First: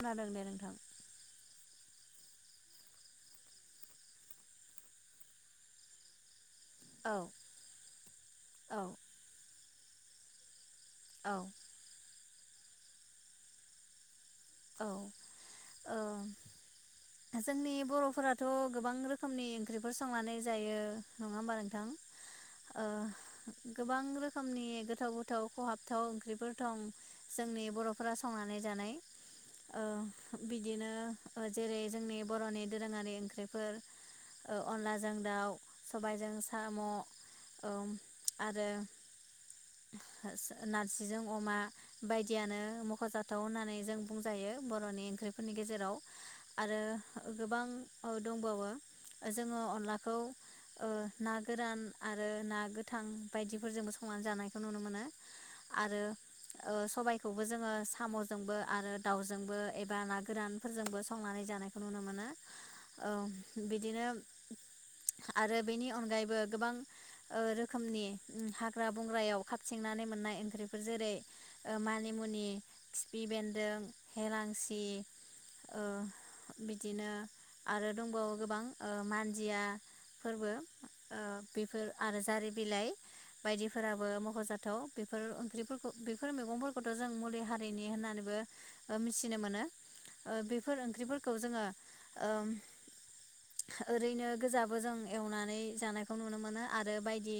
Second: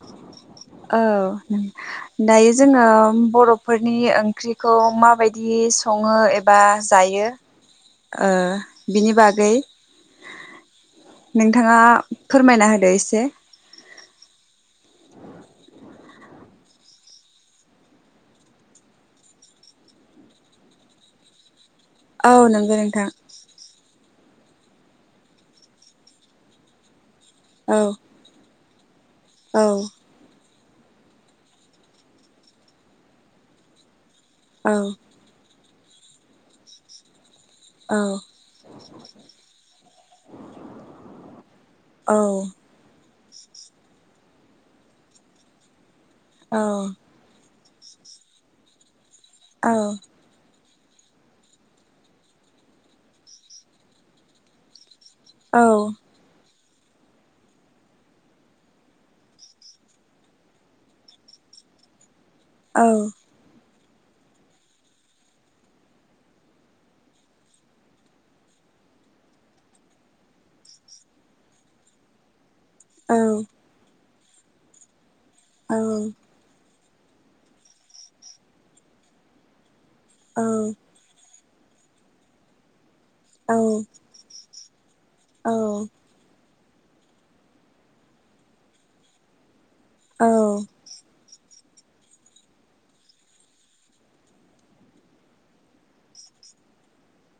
खोनादों दे नोंथां। औ नों दायो जोंङो बरफोरनि ओंख्रिखौ माबायदि संङो ए बा औ जायो ओ औ बिनि बागै औ नोंथांङा फोरमायना होदो एसे [inaudible] ओ जोंनि बरफोराथ गोबां रोखोमनि ओंख्रिफोर संनानै जायो नंङा होमबा? दां औ नंगौ नोंथां ओ गोबां रोख रोखोमनि गोथाव गोथाव खहाबथाव ओंख्रिफोरथं जोंनि औ बरफोरा संनानै जानाय औ ओ बिदिनो ओ जेरै जोंनि बरनि दोरोंङारि ओंख्रिफोर ओ औ अनलाजों दाउ सबायजों साम औ आरो सा नारजिजों अमा औ बायदियानो मखजा दाउ होनानै जों बुंजायो बरनि ओंख्रिफोरनि गेजेराव औ आरो गोबां औ दंबावो जोङो औ अनलाखौ ओ ना गोरान आरो ना गोथां बायदिफोरजोंबो संनानै जानायखौ नुनो मोनो औ आरो ओ सबायखौबो जोङो सामजोंबो आरो दाउजोंबो एबा ना गोरानफोरजोंबो संनानै जानायखौ नुनो मोनो औ बि बिदिनो आरो बेनि अनगायैबो गोबां ओ रोखोमनि हाग्रा बंग्रायाव खााबथिंनानै मोननाय ओंख्रिफोर जेरै ओ मानिमुनि औ खिफि बेन्दों हेलांसि औ ओ बिदिनो आरो दंबावो गोबां ओ मानदिया फोरबो ओ बेफोर आरो जारि बिलाइ बायदिफोराबो मखजाथाव बेफोर ओंख्रिफोरखौ बेफोर मैगंफोरखौ खोथ जों मुलि हारिनि होननानैबो ओ मिथिनो मोनो ओ बेफोर ओंख्रिफोरख खौ जोङो ओम ओरैनो गोजाबो जों एवनानै जानायखौ नुनो मोनो आरो बायदि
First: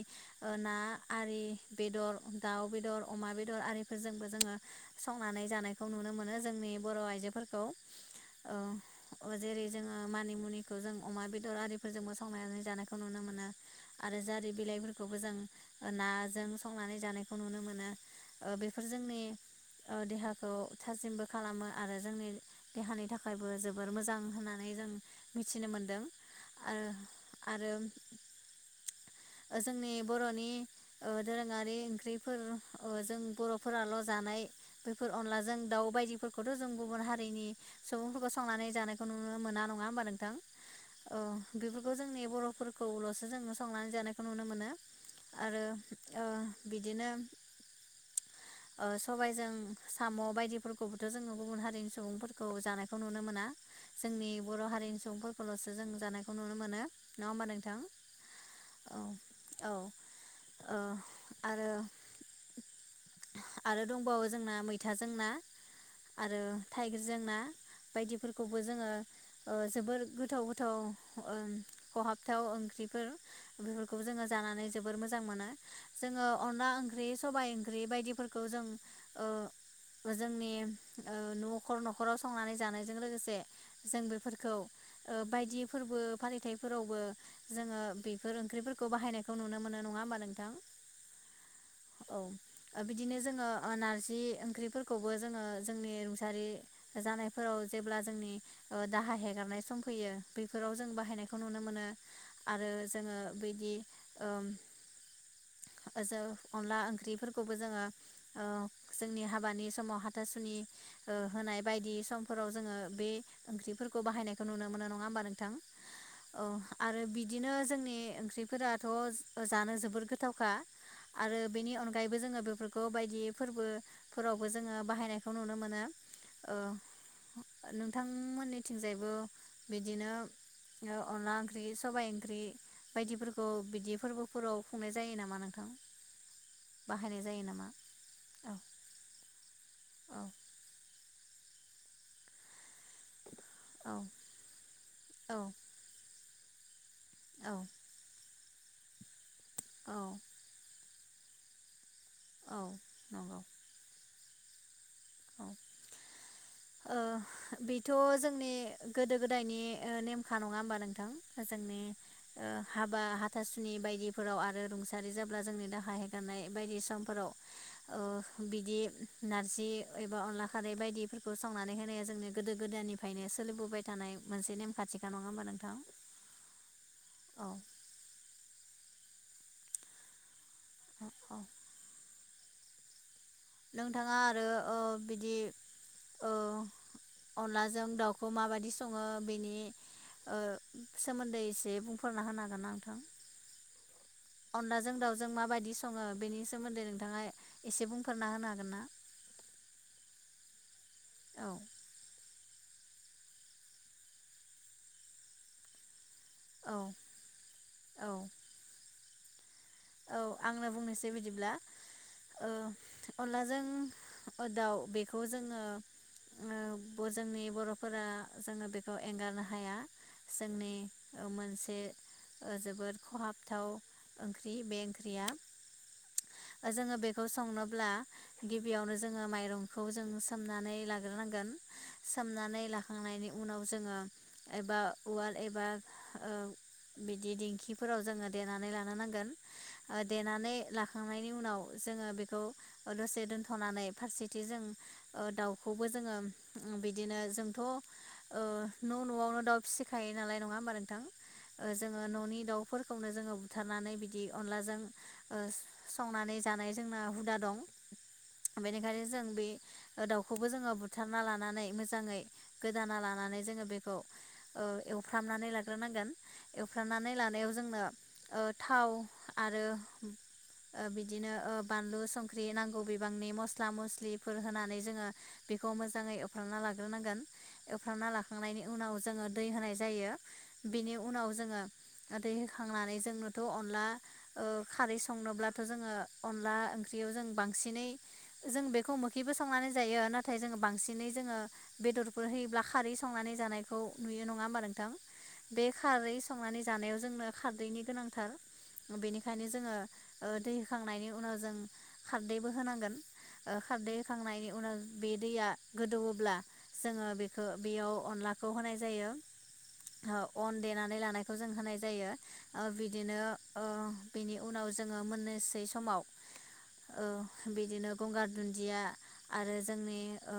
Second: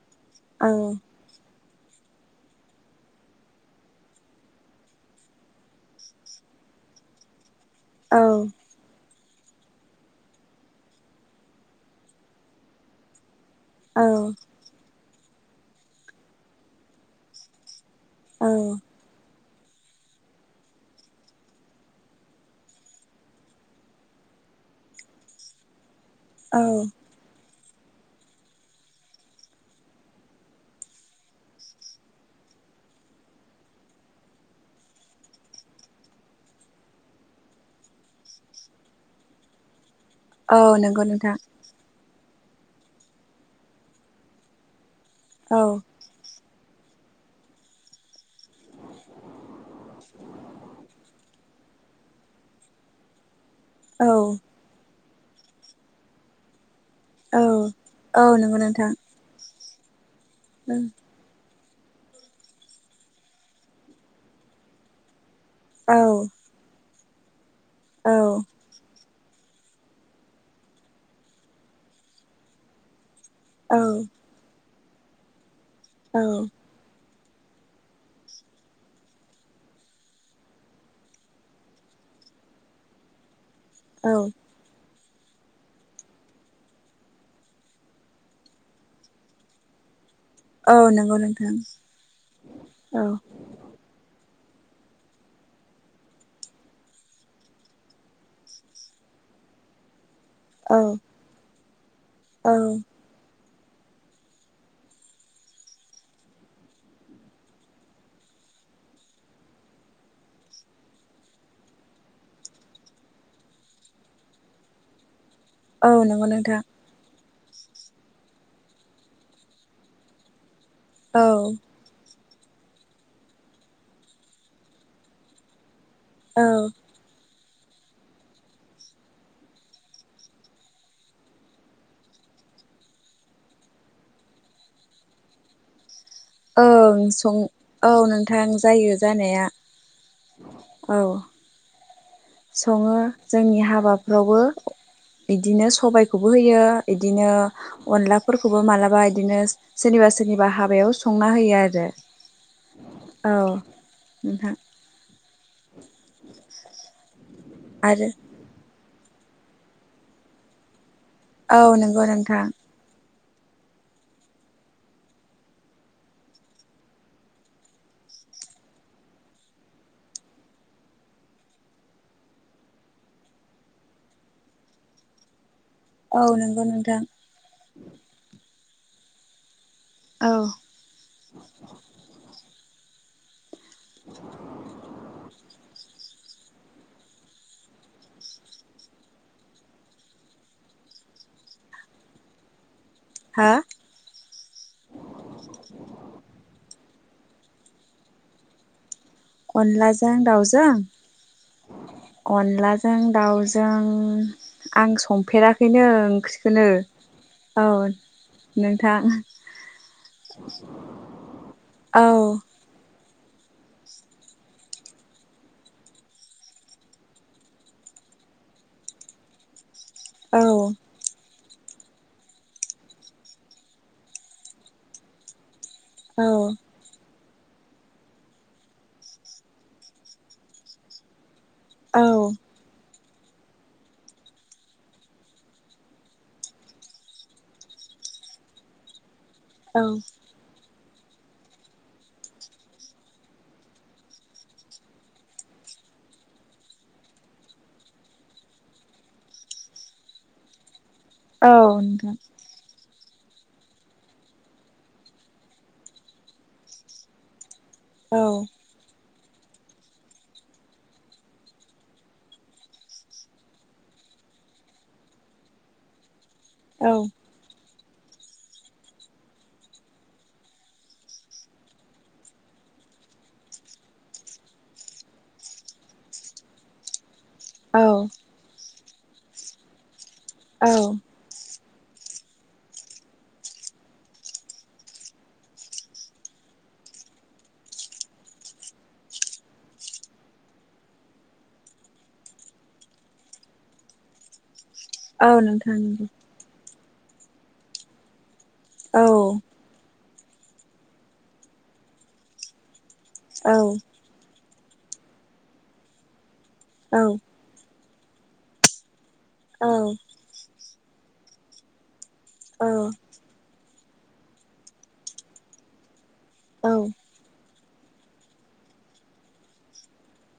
ओ नाआरि बेदर दाउ बेदर अमा बेदर आरिफोरजोंबो जोङो संनानै जानायखौ नुनो मोनो जोंनि बर आइजोफोरखौ औ औ जेरै जोङो मानिमुनिखौ जों अमा बेदर आरिफोरजोंबोसंनानै जानायखौ नुनो मोनो औ आरो जारि बिलाइफोरखौ खौबो जों नाजों संनानै जानायखौ नुनो मोनो ओ बेफोर जोंनि ओ देहाखौ थासिमबो खालामो आरो जोंनि देहानि थाखायबो जोबोर मोजां होननानै जों मिथिनो मोनदों औ आरो आरो ओ जोंनि बरनि ओ दोरोङारि ओंख्रिफोर जों बरफोराल जानाय बेैफोर अनलाजों दावउ बायदि फोरखौथ जों गुबुन हारिनि सुबुंफोरखौ संनानै जानायखौ नुनो मोना नङा होनोमबा नों औ नोंगौ नोंथां। जोंनि बर'फोरखौल'सो जोङो संनानै जानायखौ नुनो मोनो। औ आरो ओ बिदिनो ओ सबायजों साम' बायदिफोरखौ थ' जोङो गुबुन हारिनि सुबुंफोरखौ जानायखौ नुनो मोना। औ जोंनि बर' हारिनि सुबुंफोरखौल'सो जों जानायखौ नुनो मोनो। नङा औ होमबा नोंथां औ नोंगौ नोंथां। औ औ। ओ आरो आरो दंबावो जोंना मैथाजों ना। औ आरो थाइगिरजों ना। औ बायदिफोरखौबो जोङो ओ जोबोर गोथाव गोथाव ओ खहाबथाव ओंख्रिफोर औ गोहोखौ जोङो जानानै जोबोर मोजां मोनो। औ जोङो अनला ओंख्रि सबाइ ओंख्रि बायदिफोरखौ जों ओ जोंनि ओ नखर नखराव संनानै जानायजों लोगोसे जों औ बेफोरखौ ओ बायदि फोरबो फालिथाइफोरावबो जोङो बेफोर ओंख्रिफोरखौ बाहायनायखौ नुनो मोनो नङा होमबा नों थां। औ नंगौ नोंथां औ ओ औ बिदिनो जोङो ओ नारजि ख्रिफोरखौबो जोङो जोंनि रुंसारि जानायफोराव जेब्ला जोंनि ओ दाहा हेगारनाय सम फैयो बेफोराव औ जों बाहायनायखौ नुनो मोनो। औ आरो जोङो बिदि ओम जो अनला ओंख्रिफोरखौबो जोङो ओ जोंनि हाबानि समाव हथासु सुनि ओ होनाय बायदि समफोराव जोङो बे ओंख्रिफोरखौ बाहायनायखौ नुनो मोनो नङा होमबा नों थां औ नंगौ ओ नोंथां आरो बि बिदिनो जोंनि ओंख्रिफोराथ' जानो जोबोर गोथावखा। औ आरो बेनि अनगायैबो जोङो बेफोरखौ बायदि फोरबोफोरावबो जोङो बाहायनाय नुनो मोनो। औ। नोंथांमोननि थिंजायबो बिदिनो ओ अनला ओंख्रि सबाइ ओंख्रि बायदिफोरखौ बिदि फोरबोफोराव खुंनाय जायो नामा नोंथां औ बाहायनाय सं जायो नामा औ नोंथां औ जायो जानाया औ औ सङो जोंनि औ हाबाफ्रावबो बिदिनो सबाइ खौबो होयो बिदिनो औ अनला फोरखौबो मालाबा इदिनो औ सोरनिबा सोरनिबा हाबायाव संना होयो आरो औ औ नंगौ नोंथां औ औ बेथ' आरो जोंनि गोदो गोदायनि नेमखा नङा होमबा नों औ जोंनि नंगौ नोंथां ओ हाबा हाथासुनि बायदिफोराव आरो रुंसारि जाब्ला जोंनि दाहा हेगारनाय बायदि समफोराव बिदि नारजि एबा अनला खारै बायदि बेखौ सावनानै होनाया जोंनो गोदो गोदायनिफ्रायनो सोलिबोबाय थानाय मोनसे नेमखाान्थिखा नङा होनोमबा नोंथां औ नंगौ नोंथां औ औ अ औ नोंथाङा आरो बिदि अनलाजों दाउखौ माबायदि सङो बेनि ओ सोमोन्दै एसे बुंफोरना होनो हागोन ना नोंथां हा अनलाजों दाउजों माबायदि सङो बेनि सोमोन्दै नों नोंथाङा एसे बुं फोरना होनो हागोन ना अनलाजों दावजों औ अनलाजों जों दाउजों आं संफेराखैनो ओंख्रिखौनो औ औ नोंथां औ आंना बुंनोसै बिदिब्ला औ अनलाजों दाउ बेखौ जोङो जोंनि बर'फोरा जोङो बेखौ एंगारनो हाया औ जोंनि ओ मोनसे जोबोद खहाबथाव ओंख्रि ओंख्रि बे ओंख्रिया औ जोङो बे खौ संनोब्ला गिबियावनो जोङो माइरंखौ जों सोमनानै लाग्रोथारनांगोन। सामनानै ला खांनायनि उनाव जोङो एबा उवाल एबा बिदि दिंखिफोराव जोङो देनानै लानो नांगोन। औ देनानै ला खांनायनि उनाव जोङो बेखौ दसे दोनथ'नानै फारसेथिं जों दाउखौबो जोङो बिदिनो जोंथ' न' न'आवनो दाउ फिसिखायो नालाय नङा होमबा नोंथां औ जोङो नोंथां न'नि दाउफोर खौनो जोङो बुथारनानै बिदि अनलाजों संनानै जानाय जोंना हुदा दं। बेनिखायनो जों बे दाउखौबो जोङो बुथारना लानानै मोजाङै गोदाना लानानै जोङो बेखौ एवफ्रामनानै लाग्रोनांगोन। औ एवफ्रानानै लानायाव जोंनो ओ थाव आरो ओ बिदिनो ओ बानलु संख्रि नांगौ बिबांनि मस्ला मस्लिफोर होनानै जोङो बेखौ मोजाङै एवफ्रामना लाग्रोनांगोन। औ एवफ्रामना लाखांनायनि उनाव जोङो दै होनाय जायो। औ बेनि उनाव जोङो गोदौ होखांनानै जोंनोथ' अनला ओ खारै संनोब्लाथ' जोङो अनला ओंख्रियाव जों बांसिनै जों बेखौ मोखिबो संनानै जायो नाथाय जोङो बांसिनै जोङो बेदरफोर होयोब्ला खारै संनानै जानायखौ नुयो नङा होमब्ला नों थां औ बे नोंथां खारै संनानै जानायाव जोंनो खारदैनि गोनांथार। औ बेनिखायनो जोङो ओ दै होखांनायनि उनाव जों खारदैबो होथारनांगोन। औ आ औ खारदै होखांनायनि उनाव बे दैया गोदौवोब्ला जोङो बेखौ बेयाव अनलाखौ होनाय जायो। ओ अन देनानै लानायखौ जों होनाय जायो। ओ बिदिनो अ बिनि उनाव जोङो मोननैसै समाव ओ बिदिनो गंगार दुन्दिया आरो जोंनि ओ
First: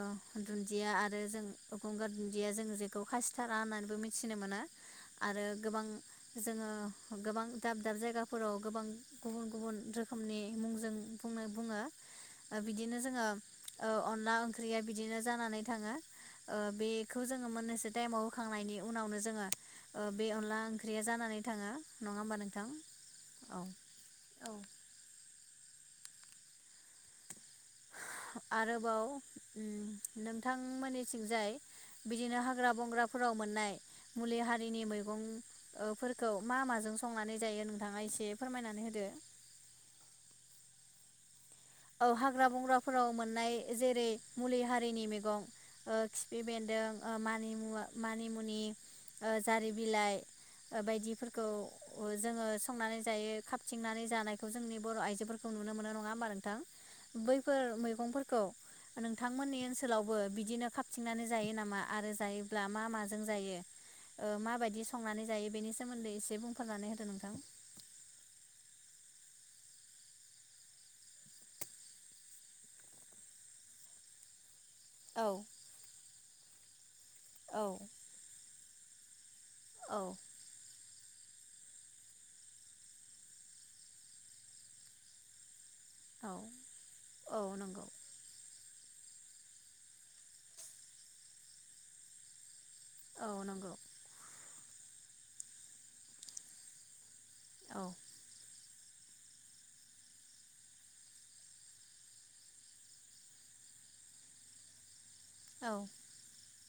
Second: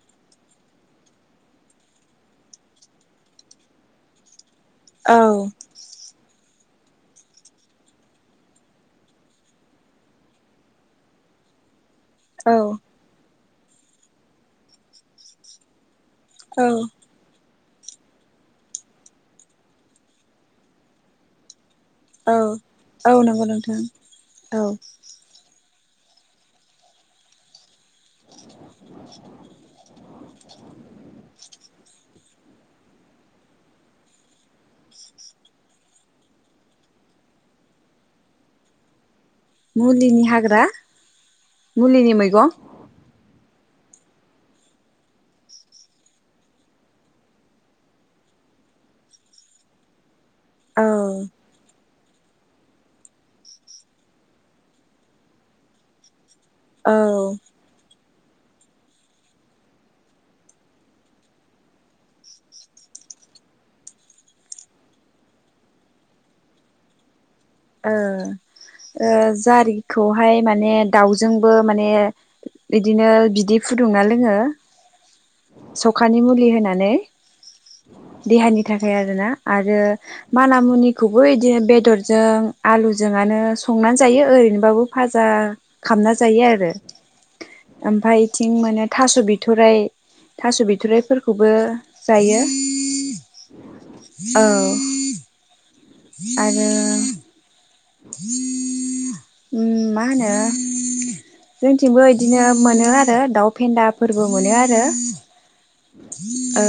दुन्दिया आरो जों गंगार दुन्दिया जों जेखौ खासिथारा होननानैबो मिथिनो मोनो। आरो गोबां जोंङो गोबां दाब दाब जायगाफोराव गोबां गुबुन गुबुन रोखोमनि मुंजों बुंनो बुंङो। ओ बिदिनो जोंङो। ओ अनला ओंख्रिया बिदिनो जानानै थांङो। ओ औ बेखौ जों मोननैसो टाइमाव होखांनायनि उनावनो जोंङो ओ बे अनला ओंख्रिया जानानै थांङो। नंङा होमबा नोंथां औ औ नंगौ नोंथां औ आरोबाव नोंथांमोननिथिंजाय बिदिनो हाग्रा बंग्राफोराव मोननाय मुलि हारिनि मैगं ओ फोरखौ मा माजों संनानै जायो। नोंथाङा एसे फोरमायनानै होदो मुलिनि हाग्रा औ मुलिनि हाग्रा मैगं बंग्राफोराव मोननाय जेरै मुलि हारिनि मैगं ओ खिफि बेन्दों ओ मानिमुवा मानिमुनि ओ जारि बिलाइ औ बायदिफोरखौ जोंङो संनानै जायो खाबथिंनानै जानायखौ जोंनि बर आइजोफोरखौ नुनो मोनो नंङा होमबा औ बैफोर मैगं खौ नोंथांमोननि ओनसोलावबो बिदिनो खाबथिंनानै जायो नामा आरो जायोब्ला मा माजों जायो माबायदि संनानै जायो बेनि सोमोन्दै एसे बुंफोरनानै होदो नोंथां जारिखौहाय माने दाउजोंबो माने बिदिनो बिदै फुदुंना लोंङो औ सखानि मुलि होना नै औ देहानि नि थाखाय आरो ना आरो औ माना मुनि खौबो बिदिनो बेदरजों आलुजोंआनो संनानै जायो ओरैनोबाबो फाजा खामना औ जायो आरो औ नंगौ ओमफायथिं मोने थास बिथाइ थास बिथराइफोरखौबो जायो औ नंगौ औ आरो औ [unintelligible] मा होनो जोंथिंबो बिदिनो मोनो आरो दाउ फेन्दाफोरबो मोनो आरो औ ओ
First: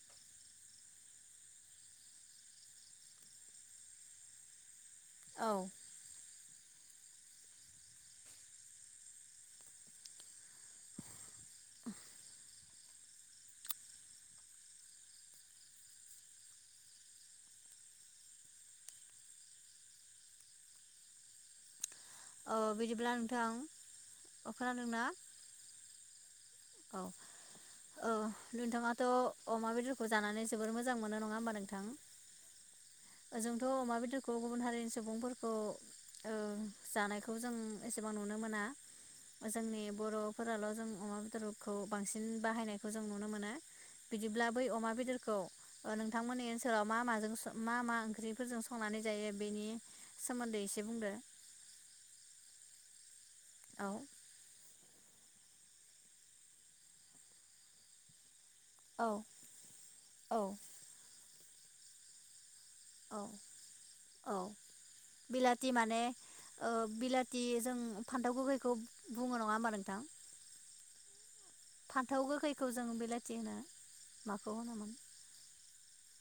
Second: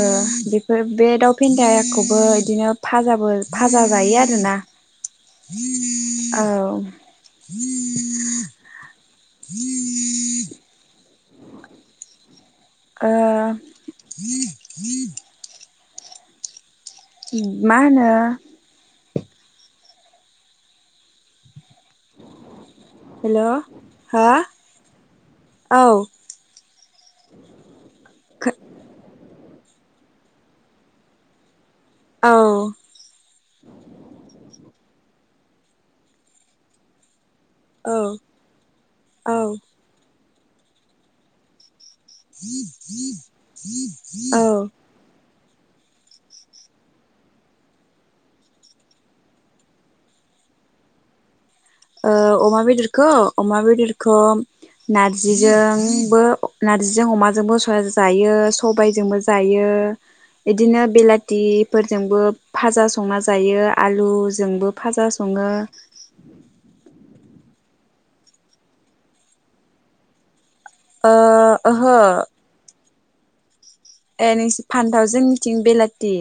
बेफोर बे दाउ फेन्दाखौबो इदिनो जाबो फाजा जायो आरोना औ औ [inaudible] ओ मा होनो औ बिदिब्ला हेल' नोंथां हो अ खोनादोंना औ औ औ नोंथाङाथ' अमा बेदरखौ जानानै जोबोर मोजां मोनो नङा होमब नों औ ओजोंथ' अमा बेदरखौ गुबुन हारिनि सुबुंफोरखौ जानायखौ खौ जों औ एसेबां नुनो मोना औ जोंनि बर' फोराल' जों अमा बेदराव खौ बांसिन बाहायनायखौ जों नुनो मोनो औ बिदिब्ला बै ओ अमा बेदरखौ नोंथांमोननि ओनसोलाव मा माजों मा मा ओंख्रिफोरजों संनानै जायो बेनि सोमोन्दै एसे बुंदो अमा बेदरखौ अमा बेदरखौ नारजिजोंबो नारजिजों अमाजोंबो सया जायो बुंदो औ सबाइजोंबो जायो बिदिनो बेलाथ थिफोरजोंबोब फाजा संना औ जायो औ औ आलुजोंबो फाजा सङो बिलाथि माने ओ बिलाथि जों फान्थाव गोगैखौ बुङो नङा होमबा नोंथां ओ ओहो फान्थाव गोखैखौ जों बिलाथि होनो ए माखौ नोंसि होनोमोन फानथाव जोंनिथिं बेलाथि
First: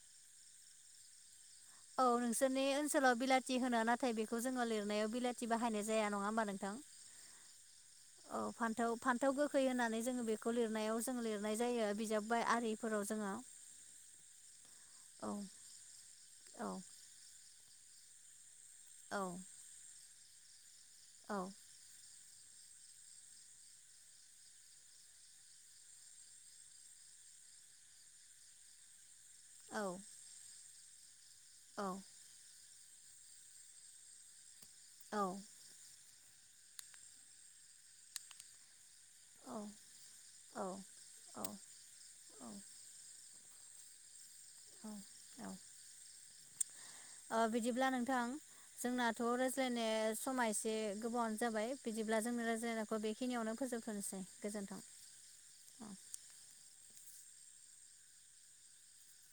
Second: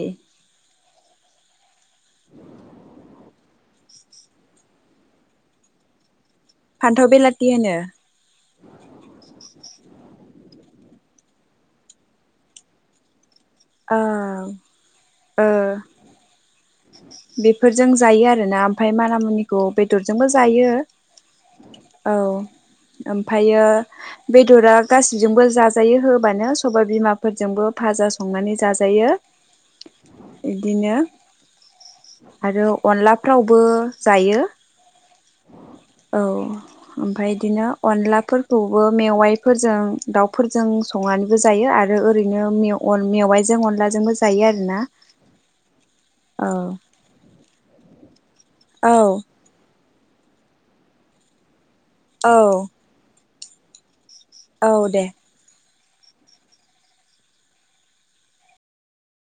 औ नोंसोरनि ओनसोलाव बिलाथ थि होनो नाथाय बेखौ जोङो लिरनायाव बिलाथि बाहायनाय जाया नङा होमबा नोंथ फान्थाव बेलाथि होनो। औ फान्थाव फान्थाव गोखै होनानै जोङो बेखौ लिरनायाव जों लिरनाय जायो बिजाब बाय आरिफोराव जोङो ओं औ ओह औ बेफ बेफोरजों जायो आरोना ओमफ ओमफ्राय माना औ मुनिखौ बेदर जोंबो जायो औ औ ओमफायो बेदरा गासिजोंबो जाजायो होबानो सबाय बिमाफोरजोंबो फाजा सं संनानै जाजायो। औ बिदिनो आरो अनलाफ्रावबो जायो। औ औ ओमफ्राय इदिनो अनलाफोरखौबो औ मेवाइफोरजों दाउफोरजों संनानैबो जायो औ आरो ओरैनो मेव मेवाइजों अनलाजोंबो जा जायो आरो ना। औ औ औ। ओ बिदिब्ला नोंथां औ जोंनाथ' रायज्लाय मा नो समा एसे गोबावानो जाबाय बिदिब्ला जोंनो औ रायज्लायखौ बे बेखिनियावनो फोजोबथ'नोसै औ गोजोन्थों। दे